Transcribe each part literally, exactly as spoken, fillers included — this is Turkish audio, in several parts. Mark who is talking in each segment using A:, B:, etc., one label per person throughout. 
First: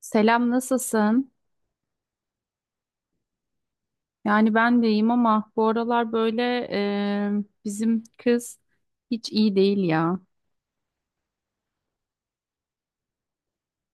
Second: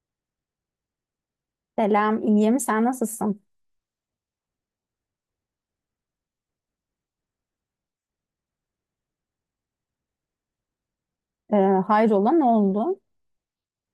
A: Selam, nasılsın?
B: Selam, iyiyim. Sen nasılsın?
A: Yani ben de iyiyim ama bu aralar böyle e, bizim kız hiç iyi değil ya.
B: Ee, hayrola, ne oldu?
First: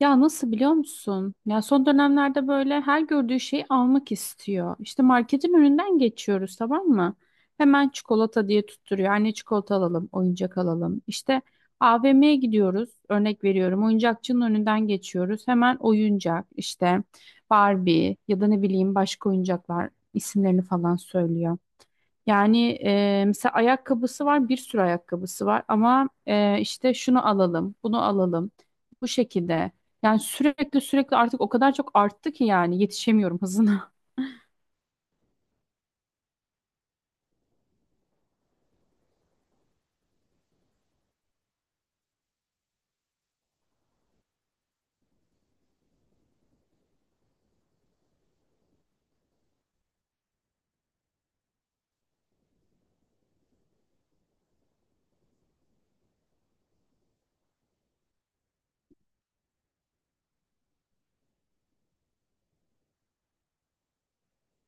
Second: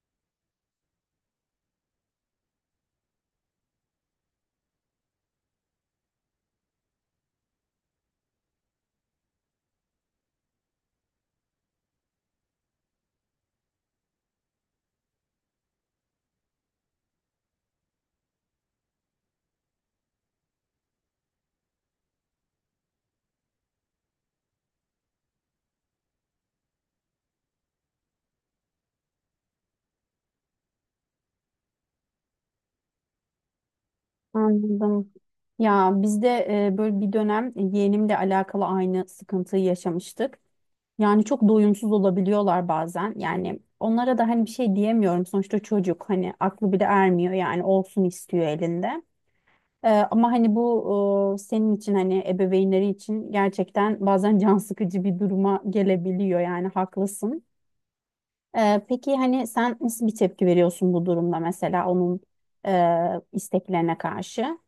A: Ya nasıl biliyor musun? Ya son dönemlerde böyle her gördüğü şeyi almak istiyor. İşte marketin önünden geçiyoruz, tamam mı? Hemen çikolata diye tutturuyor. Anne, çikolata alalım, oyuncak alalım. İşte A V M'ye gidiyoruz. Örnek veriyorum. Oyuncakçının önünden geçiyoruz. Hemen oyuncak işte Barbie ya da ne bileyim başka oyuncaklar, isimlerini falan söylüyor. Yani e, mesela ayakkabısı var, bir sürü ayakkabısı var ama e, işte şunu alalım, bunu alalım, bu şekilde. Yani sürekli sürekli artık o kadar çok arttı ki, yani yetişemiyorum hızına.
B: Anladım. Ya biz de e, böyle bir dönem yeğenimle alakalı aynı sıkıntıyı yaşamıştık. Yani çok doyumsuz olabiliyorlar bazen. Yani onlara da hani bir şey diyemiyorum. Sonuçta çocuk hani aklı bile ermiyor yani olsun istiyor elinde. Ee, ama hani bu e, senin için hani ebeveynleri için gerçekten bazen can sıkıcı bir duruma gelebiliyor yani haklısın. Ee, peki hani sen nasıl bir tepki veriyorsun bu durumda mesela onun e, isteklerine karşı?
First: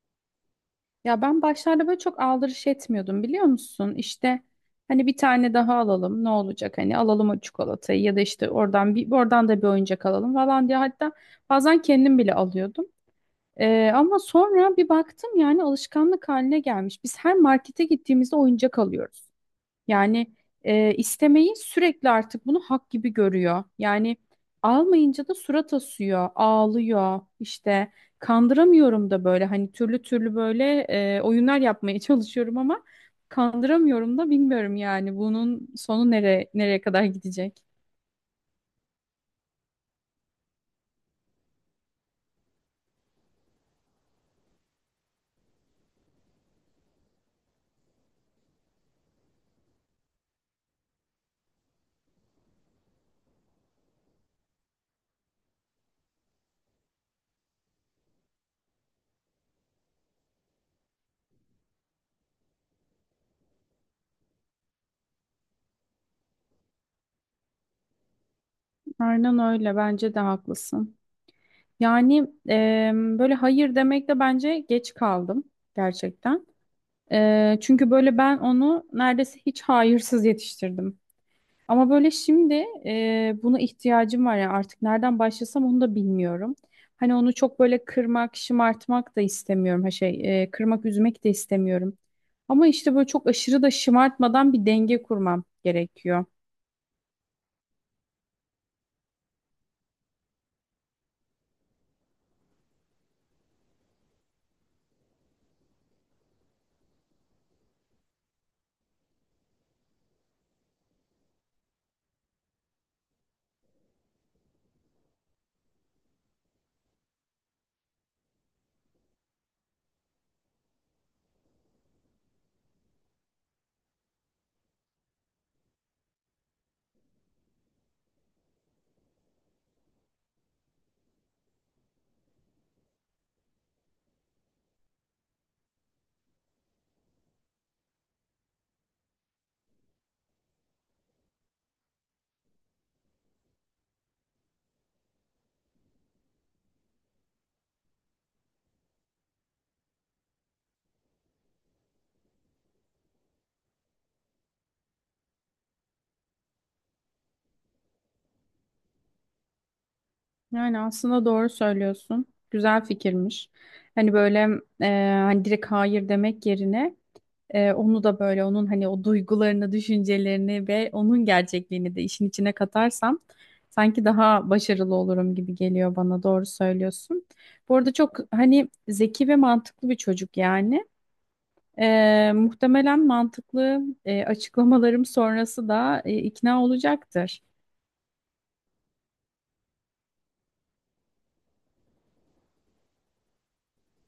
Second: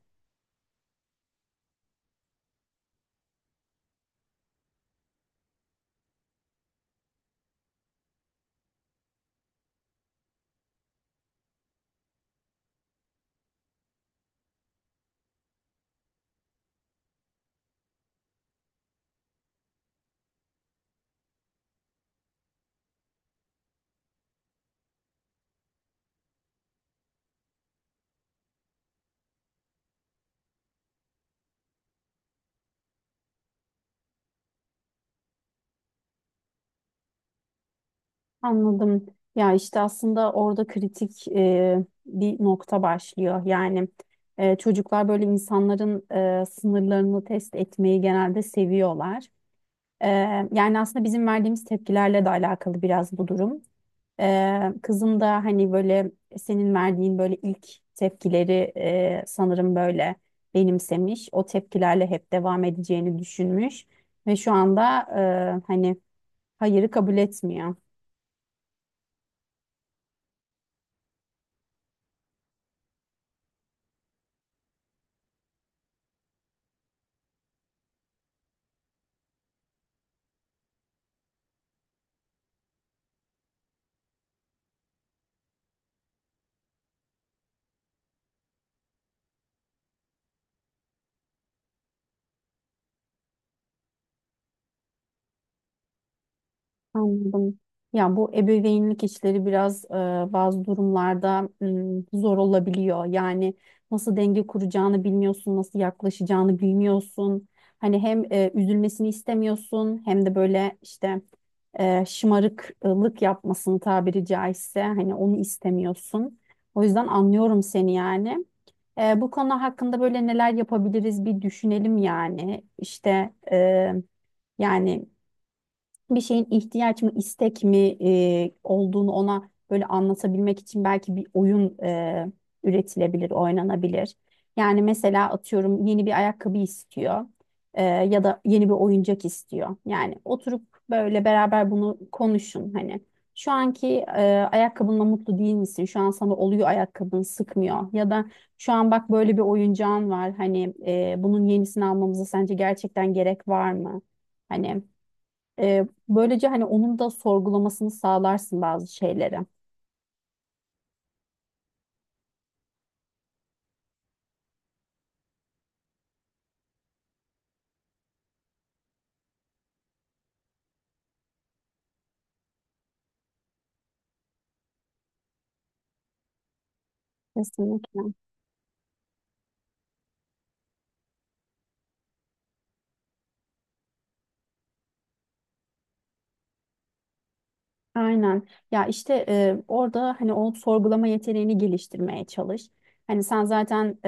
A: Ya ben başlarda böyle çok aldırış etmiyordum, biliyor musun? İşte hani bir tane daha alalım ne olacak, hani alalım o çikolatayı ya da işte oradan bir, oradan da bir oyuncak alalım falan diye, hatta bazen kendim bile alıyordum. Ee, ama sonra bir baktım, yani alışkanlık haline gelmiş. Biz her markete gittiğimizde oyuncak alıyoruz. Yani e, istemeyi sürekli artık bunu hak gibi görüyor. Yani almayınca da surat asıyor, ağlıyor. İşte kandıramıyorum da böyle, hani türlü türlü böyle e, oyunlar yapmaya çalışıyorum ama kandıramıyorum da, bilmiyorum yani bunun sonu nere nereye kadar gidecek?
B: Anladım. Ya işte aslında orada kritik e, bir nokta başlıyor. Yani e, çocuklar böyle insanların e, sınırlarını test etmeyi genelde seviyorlar. E, yani aslında bizim verdiğimiz tepkilerle de alakalı biraz bu durum. Ee, kızım da hani böyle senin verdiğin böyle ilk tepkileri e, sanırım böyle benimsemiş. O tepkilerle hep devam edeceğini düşünmüş ve şu anda e, hani hayırı kabul etmiyor.
A: Aynen öyle, bence de haklısın. Yani e, böyle hayır demekte bence geç kaldım gerçekten. E, çünkü böyle ben onu neredeyse hiç hayırsız yetiştirdim. Ama böyle şimdi e, buna ihtiyacım var ya, artık nereden başlasam onu da bilmiyorum. Hani onu çok böyle kırmak, şımartmak da istemiyorum. Ha şey, e, kırmak, üzmek de istemiyorum. Ama işte böyle çok aşırı da şımartmadan bir denge kurmam gerekiyor.
B: Anladım. Ya bu ebeveynlik işleri biraz e, bazı durumlarda m, zor olabiliyor. Yani nasıl denge kuracağını bilmiyorsun, nasıl yaklaşacağını bilmiyorsun. Hani hem e, üzülmesini istemiyorsun hem de böyle işte e, şımarıklık yapmasını tabiri caizse hani onu istemiyorsun. O yüzden anlıyorum seni yani. E, bu konu hakkında böyle neler yapabiliriz bir düşünelim yani. İşte e, yani bir şeyin ihtiyaç mı istek mi e, olduğunu ona böyle anlatabilmek için belki bir oyun e, üretilebilir, oynanabilir. Yani mesela atıyorum yeni bir ayakkabı istiyor e, ya da yeni bir oyuncak istiyor. Yani oturup böyle beraber bunu konuşun hani. Şu anki e, ayakkabınla mutlu değil misin? Şu an sana oluyor ayakkabın sıkmıyor. Ya da şu an bak böyle bir oyuncağın var. Hani e, bunun yenisini almamıza sence gerçekten gerek var mı? Hani ee, böylece hani onun da sorgulamasını sağlarsın bazı şeyleri.
A: Yani aslında doğru söylüyorsun. Güzel fikirmiş. Hani böyle e, hani direkt hayır demek yerine Ee, onu da, böyle onun hani o duygularını, düşüncelerini ve onun gerçekliğini de işin içine katarsam sanki daha başarılı olurum gibi geliyor bana. Doğru söylüyorsun. Bu arada
B: Kesinlikle.
A: çok hani zeki ve mantıklı bir çocuk yani. Ee, muhtemelen mantıklı e, açıklamalarım sonrası da e, ikna olacaktır.
B: Aynen. Ya işte e, orada hani o sorgulama yeteneğini geliştirmeye çalış. Hani sen zaten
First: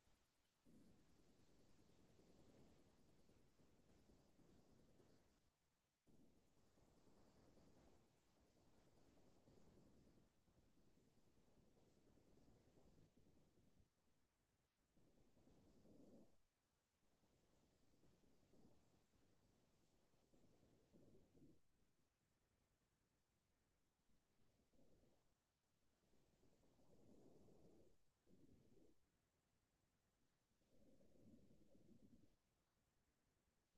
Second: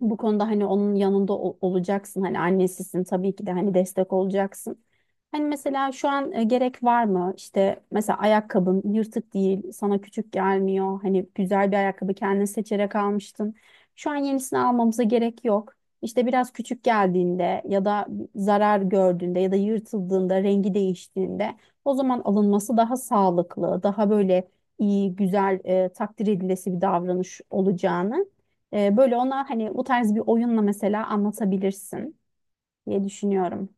B: bu konuda hani onun yanında ol- olacaksın. Hani annesisin tabii ki de hani destek olacaksın. Hani mesela şu an e, gerek var mı? İşte mesela ayakkabın yırtık değil, sana küçük gelmiyor. Hani güzel bir ayakkabı kendin seçerek almıştın. Şu an yenisini almamıza gerek yok. İşte biraz küçük geldiğinde ya da zarar gördüğünde ya da yırtıldığında, rengi değiştiğinde o zaman alınması daha sağlıklı, daha böyle iyi, güzel, e, takdir edilesi bir davranış olacağını ee, böyle ona hani bu tarz bir oyunla mesela anlatabilirsin diye düşünüyorum.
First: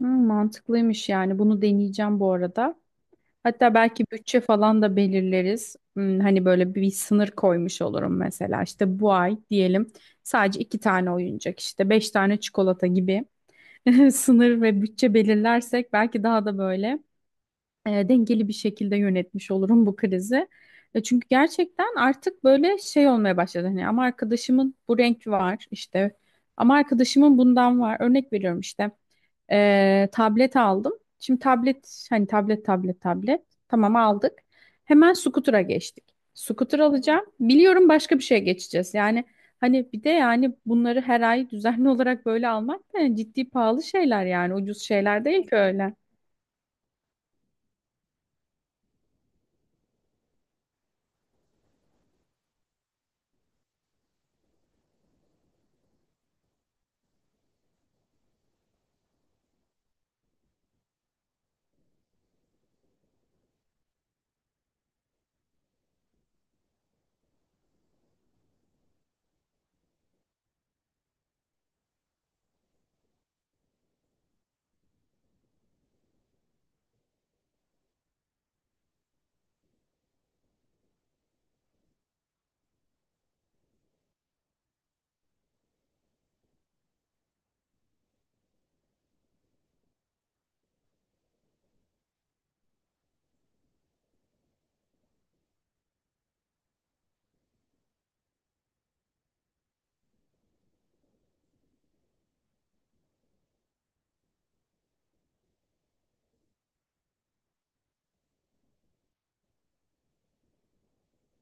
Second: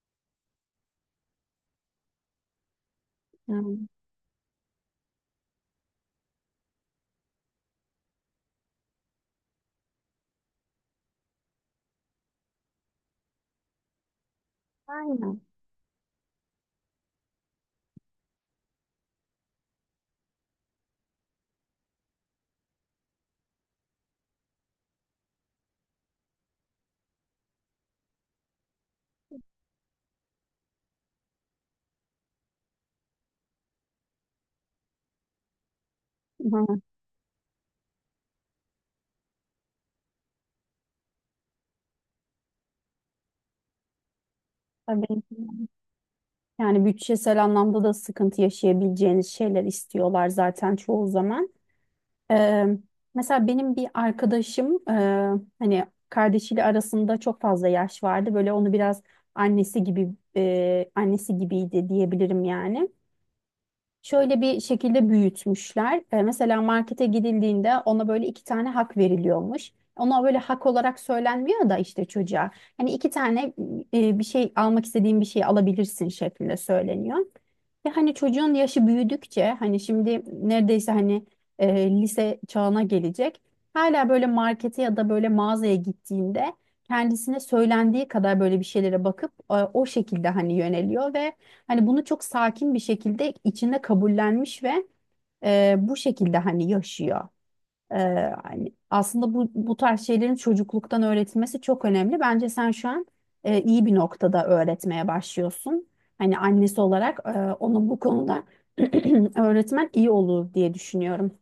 A: Hmm, mantıklıymış yani. Bunu deneyeceğim bu arada. Hatta
B: Yani,
A: belki bütçe falan da belirleriz. Hmm, Hani böyle bir sınır koymuş olurum mesela. İşte bu ay diyelim sadece iki tane oyuncak, işte beş tane çikolata gibi sınır ve bütçe
B: aynen.
A: belirlersek belki daha da böyle e, dengeli bir şekilde yönetmiş olurum bu krizi. E, çünkü gerçekten artık böyle şey olmaya başladı. Hani ama arkadaşımın bu renk var işte, ama arkadaşımın bundan var. Örnek veriyorum işte, e, tablet aldım. Şimdi tablet hani tablet tablet tablet, tamam aldık. Hemen scooter'a geçtik.
B: Hı,
A: Scooter alacağım. Biliyorum başka bir şeye geçeceğiz. Yani hani bir de yani bunları her ay düzenli olarak böyle almak da, yani ciddi pahalı şeyler, yani ucuz şeyler değil ki
B: tabii.
A: öyle.
B: Yani bütçesel anlamda da sıkıntı yaşayabileceğiniz şeyler istiyorlar zaten çoğu zaman. Ee, mesela benim bir arkadaşım e, hani kardeşiyle arasında çok fazla yaş vardı. Böyle onu biraz annesi gibi e, annesi gibiydi diyebilirim yani. Şöyle bir şekilde büyütmüşler. E, mesela markete gidildiğinde ona böyle iki tane hak veriliyormuş. Ona böyle hak olarak söylenmiyor da işte çocuğa. Hani iki tane e, bir şey almak istediğin bir şey alabilirsin şeklinde söyleniyor. Ve hani çocuğun yaşı büyüdükçe hani şimdi neredeyse hani e, lise çağına gelecek. Hala böyle markete ya da böyle mağazaya gittiğinde kendisine söylendiği kadar böyle bir şeylere bakıp e, o şekilde hani yöneliyor ve hani bunu çok sakin bir şekilde içinde kabullenmiş ve e, bu şekilde hani yaşıyor. E, hani aslında bu bu tarz şeylerin çocukluktan öğretilmesi çok önemli. Bence sen şu an e, iyi bir noktada öğretmeye başlıyorsun. Hani annesi olarak e, ona bu konuda öğretmen iyi olur diye düşünüyorum.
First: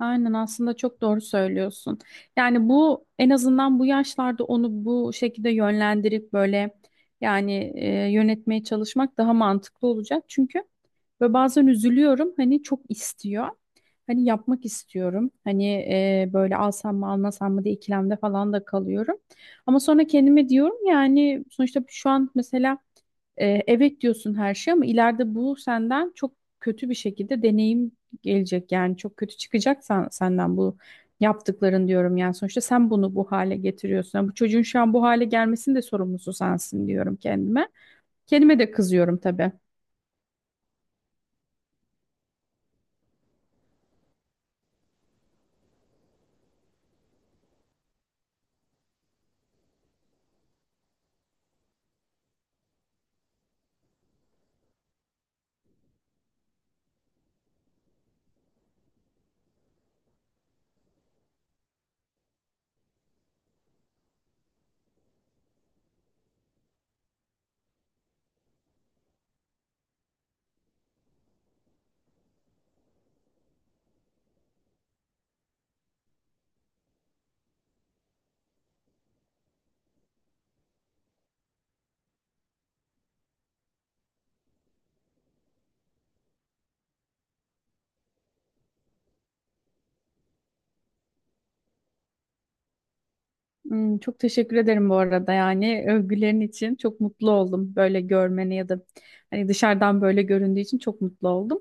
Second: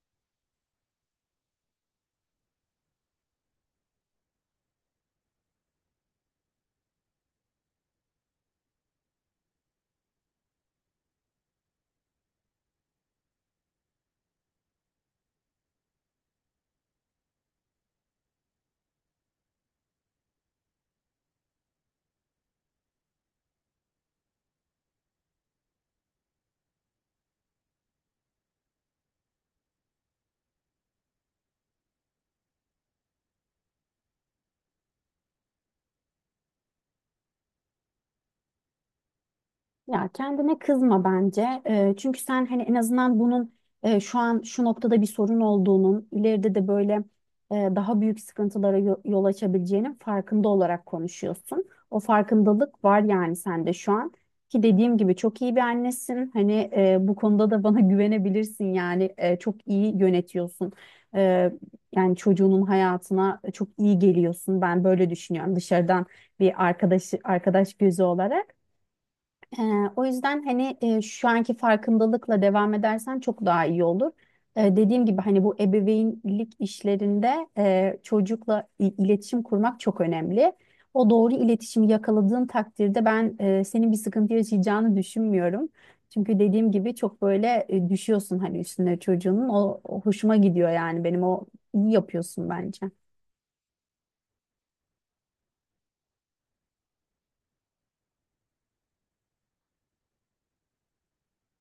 A: Aynen, aslında çok doğru söylüyorsun. Yani bu en azından bu yaşlarda onu bu şekilde yönlendirip böyle, yani e, yönetmeye çalışmak daha mantıklı olacak. Çünkü ve bazen üzülüyorum, hani çok istiyor. Hani yapmak istiyorum. Hani e, böyle alsam mı almasam mı diye ikilemde falan da kalıyorum. Ama sonra kendime diyorum, yani sonuçta şu an mesela e, evet diyorsun her şey ama ileride bu senden çok kötü bir şekilde deneyim gelecek. Yani çok kötü çıkacak sen- senden bu yaptıkların diyorum. Yani sonuçta sen bunu bu hale getiriyorsun. Yani bu çocuğun şu an bu hale gelmesinin de sorumlusu sensin diyorum kendime. Kendime de kızıyorum tabii.
B: Ya kendine kızma bence. Ee, çünkü sen hani en azından bunun e, şu an şu noktada bir sorun olduğunun, ileride de böyle e, daha büyük sıkıntılara yo- yol açabileceğinin farkında olarak konuşuyorsun. O farkındalık var yani sende şu an. Ki dediğim gibi çok iyi bir annesin. Hani e, bu konuda da bana güvenebilirsin yani. E, çok iyi yönetiyorsun. E, yani çocuğunun hayatına çok iyi geliyorsun. Ben böyle düşünüyorum dışarıdan bir arkadaş arkadaş gözü olarak. Ee, o yüzden hani e, şu anki farkındalıkla devam edersen çok daha iyi olur. Ee, dediğim gibi hani bu ebeveynlik işlerinde e, çocukla i- iletişim kurmak çok önemli. O doğru iletişimi yakaladığın takdirde ben e, senin bir sıkıntı yaşayacağını düşünmüyorum. Çünkü dediğim gibi çok böyle e, düşüyorsun hani üstüne çocuğunun. O, o hoşuma gidiyor yani benim o iyi yapıyorsun bence.
A: Hmm, çok teşekkür ederim bu arada, yani övgülerin için çok mutlu oldum, böyle görmeni ya da hani dışarıdan böyle göründüğü için çok mutlu oldum.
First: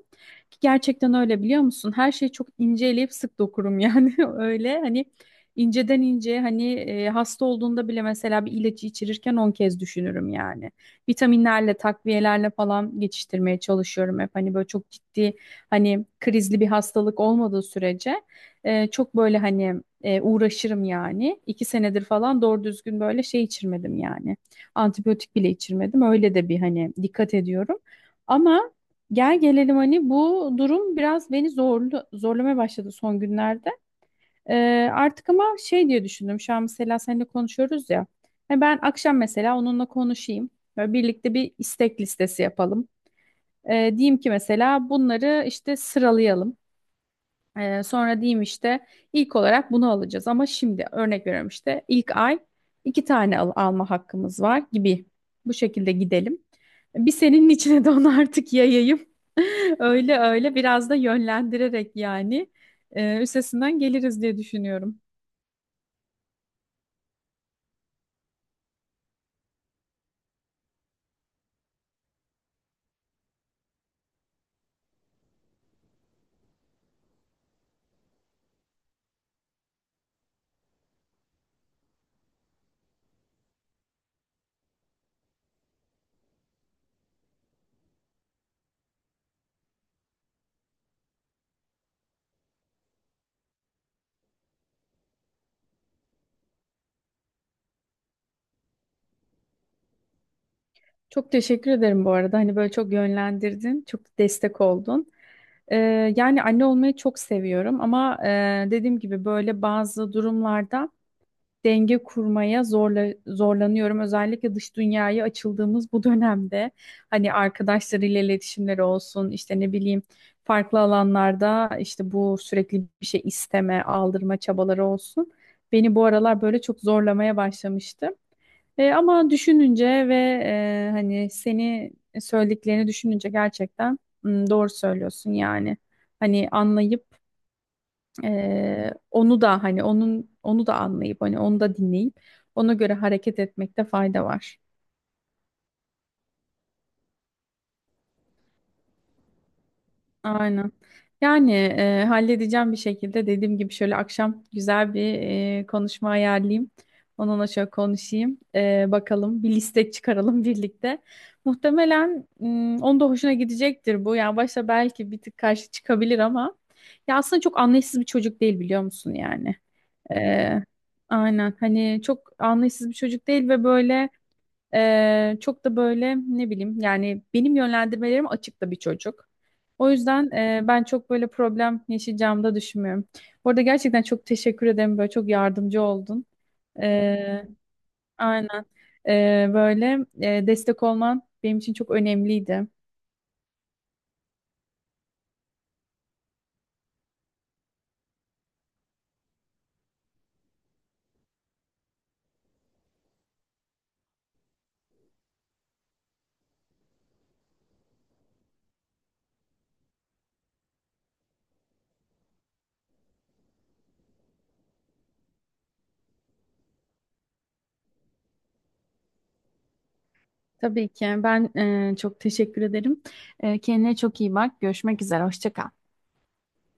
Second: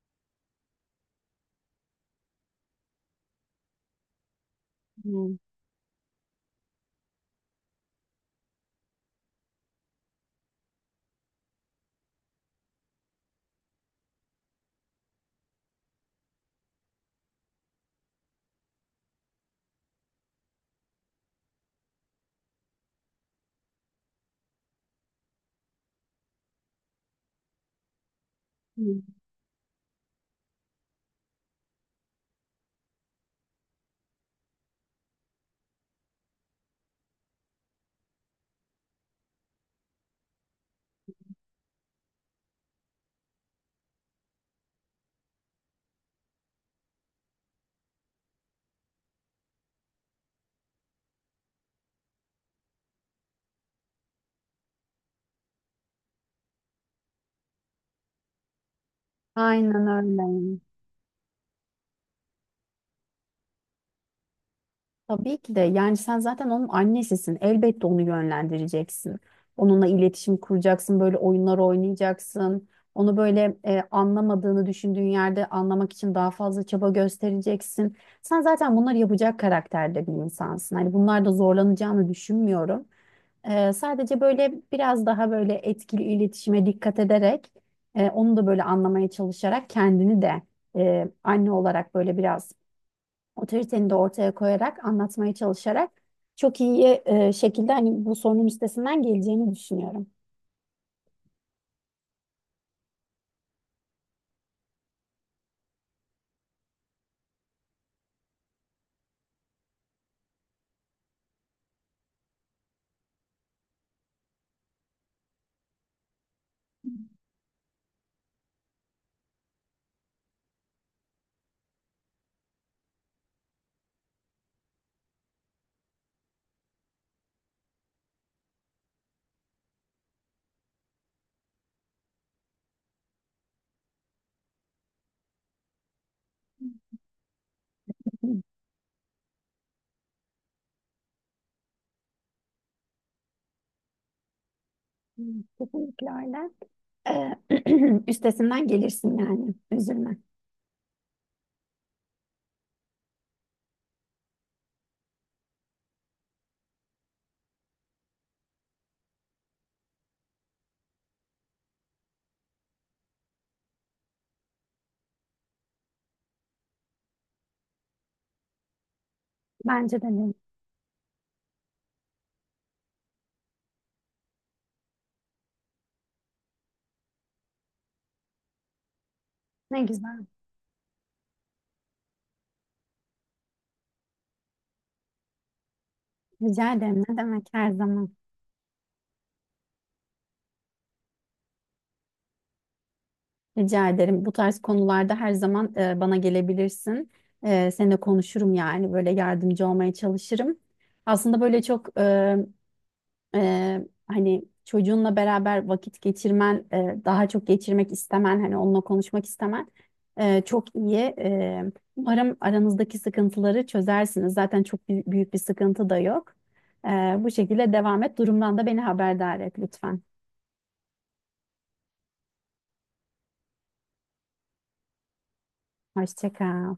A: Ki gerçekten öyle, biliyor musun? Her şeyi çok ince inceleyip sık dokurum yani, öyle hani
B: Hmm,
A: inceden ince hani e, hasta olduğunda bile mesela bir ilacı içirirken on kez düşünürüm yani. Vitaminlerle, takviyelerle falan geçiştirmeye çalışıyorum hep, hani böyle çok ciddi hani krizli bir hastalık olmadığı sürece. Ee, çok böyle hani e, uğraşırım yani. İki senedir falan doğru düzgün böyle şey içirmedim yani. Antibiyotik bile içirmedim. Öyle de bir hani dikkat ediyorum. Ama
B: hmm.
A: gel gelelim hani, bu durum biraz beni zorlu, zorlamaya başladı son günlerde. Ee, artık ama şey diye düşündüm. Şu an mesela seninle konuşuyoruz ya. Hani ben akşam mesela onunla konuşayım. Böyle birlikte bir istek listesi yapalım. Ee, diyeyim ki mesela bunları işte sıralayalım. Ee, sonra diyeyim işte ilk olarak bunu alacağız ama şimdi örnek veriyorum işte, ilk ay iki tane al- alma hakkımız var gibi, bu şekilde gidelim. Bir senin içine de onu artık yayayım.
B: Aynen
A: Öyle öyle,
B: öyle.
A: biraz da yönlendirerek yani e, üstesinden geliriz diye düşünüyorum.
B: Tabii ki de yani sen zaten onun annesisin. Elbette onu yönlendireceksin. Onunla iletişim kuracaksın, böyle oyunlar oynayacaksın. Onu böyle e, anlamadığını düşündüğün yerde anlamak için daha fazla çaba göstereceksin. Sen zaten bunları yapacak karakterde bir insansın. Hani bunlarda zorlanacağını düşünmüyorum. E, sadece böyle biraz daha böyle etkili iletişime dikkat ederek, e, onu da böyle anlamaya çalışarak kendini de e, anne olarak böyle biraz otoriteni de ortaya koyarak, anlatmaya çalışarak çok iyi e, şekilde hani bu sorunun üstesinden geleceğini düşünüyorum.
A: Çok teşekkür ederim bu arada. Hani böyle çok yönlendirdin, çok destek oldun. Ee, yani anne olmayı çok seviyorum ama e, dediğim gibi böyle bazı durumlarda denge kurmaya zorla, zorlanıyorum. Özellikle dış dünyaya açıldığımız bu dönemde hani arkadaşlarıyla iletişimleri olsun, işte ne bileyim farklı alanlarda işte bu sürekli bir şey isteme, aldırma çabaları olsun. Beni bu aralar böyle çok zorlamaya başlamıştı. E, ama düşününce ve e, hani seni, söylediklerini düşününce gerçekten hmm, doğru söylüyorsun yani. Hani anlayıp
B: Hı,
A: ee, onu da hani onun onu da anlayıp hani onu da dinleyip ona göre hareket etmekte fayda var.
B: hı, kesinlikle öyle. E, üstesinden gelirsin yani. Üzülme.
A: Aynen. Yani e, halledeceğim bir şekilde, dediğim gibi şöyle akşam güzel bir e, konuşma ayarlayayım. Onunla şöyle konuşayım. E, bakalım bir liste çıkaralım birlikte. Muhtemelen mm, onun da hoşuna gidecektir bu. Yani başta belki bir tık karşı çıkabilir ama, ya aslında çok anlayışsız bir çocuk değil, biliyor musun yani.
B: Bence de ne
A: Ee, aynen hani çok anlayışsız bir çocuk değil ve böyle e, çok da böyle ne bileyim yani benim yönlendirmelerim açık da bir çocuk.
B: ne
A: O
B: güzel.
A: yüzden e, ben çok böyle problem yaşayacağımı da düşünmüyorum. Bu arada gerçekten çok teşekkür ederim, böyle çok yardımcı oldun.
B: Rica ederim. Ne
A: Ee,
B: demek her zaman.
A: aynen. Ee, böyle e, destek olman benim için çok önemliydi.
B: Rica ederim. Bu tarz konularda her zaman e, bana gelebilirsin. E, seninle konuşurum yani. Böyle yardımcı olmaya çalışırım. Aslında böyle çok e, Eee, hani çocuğunla beraber vakit geçirmen, eee, daha çok geçirmek istemen, hani onunla konuşmak istemen eee, çok iyi. Eee, umarım aranızdaki sıkıntıları çözersiniz. Zaten çok büy- büyük bir sıkıntı da yok. Eee, bu şekilde devam et. Durumdan da beni haberdar et lütfen.
A: Tabii ki ben e, çok teşekkür ederim. E, kendine çok iyi bak. Görüşmek üzere. Hoşça kal.
B: Hoşça kal.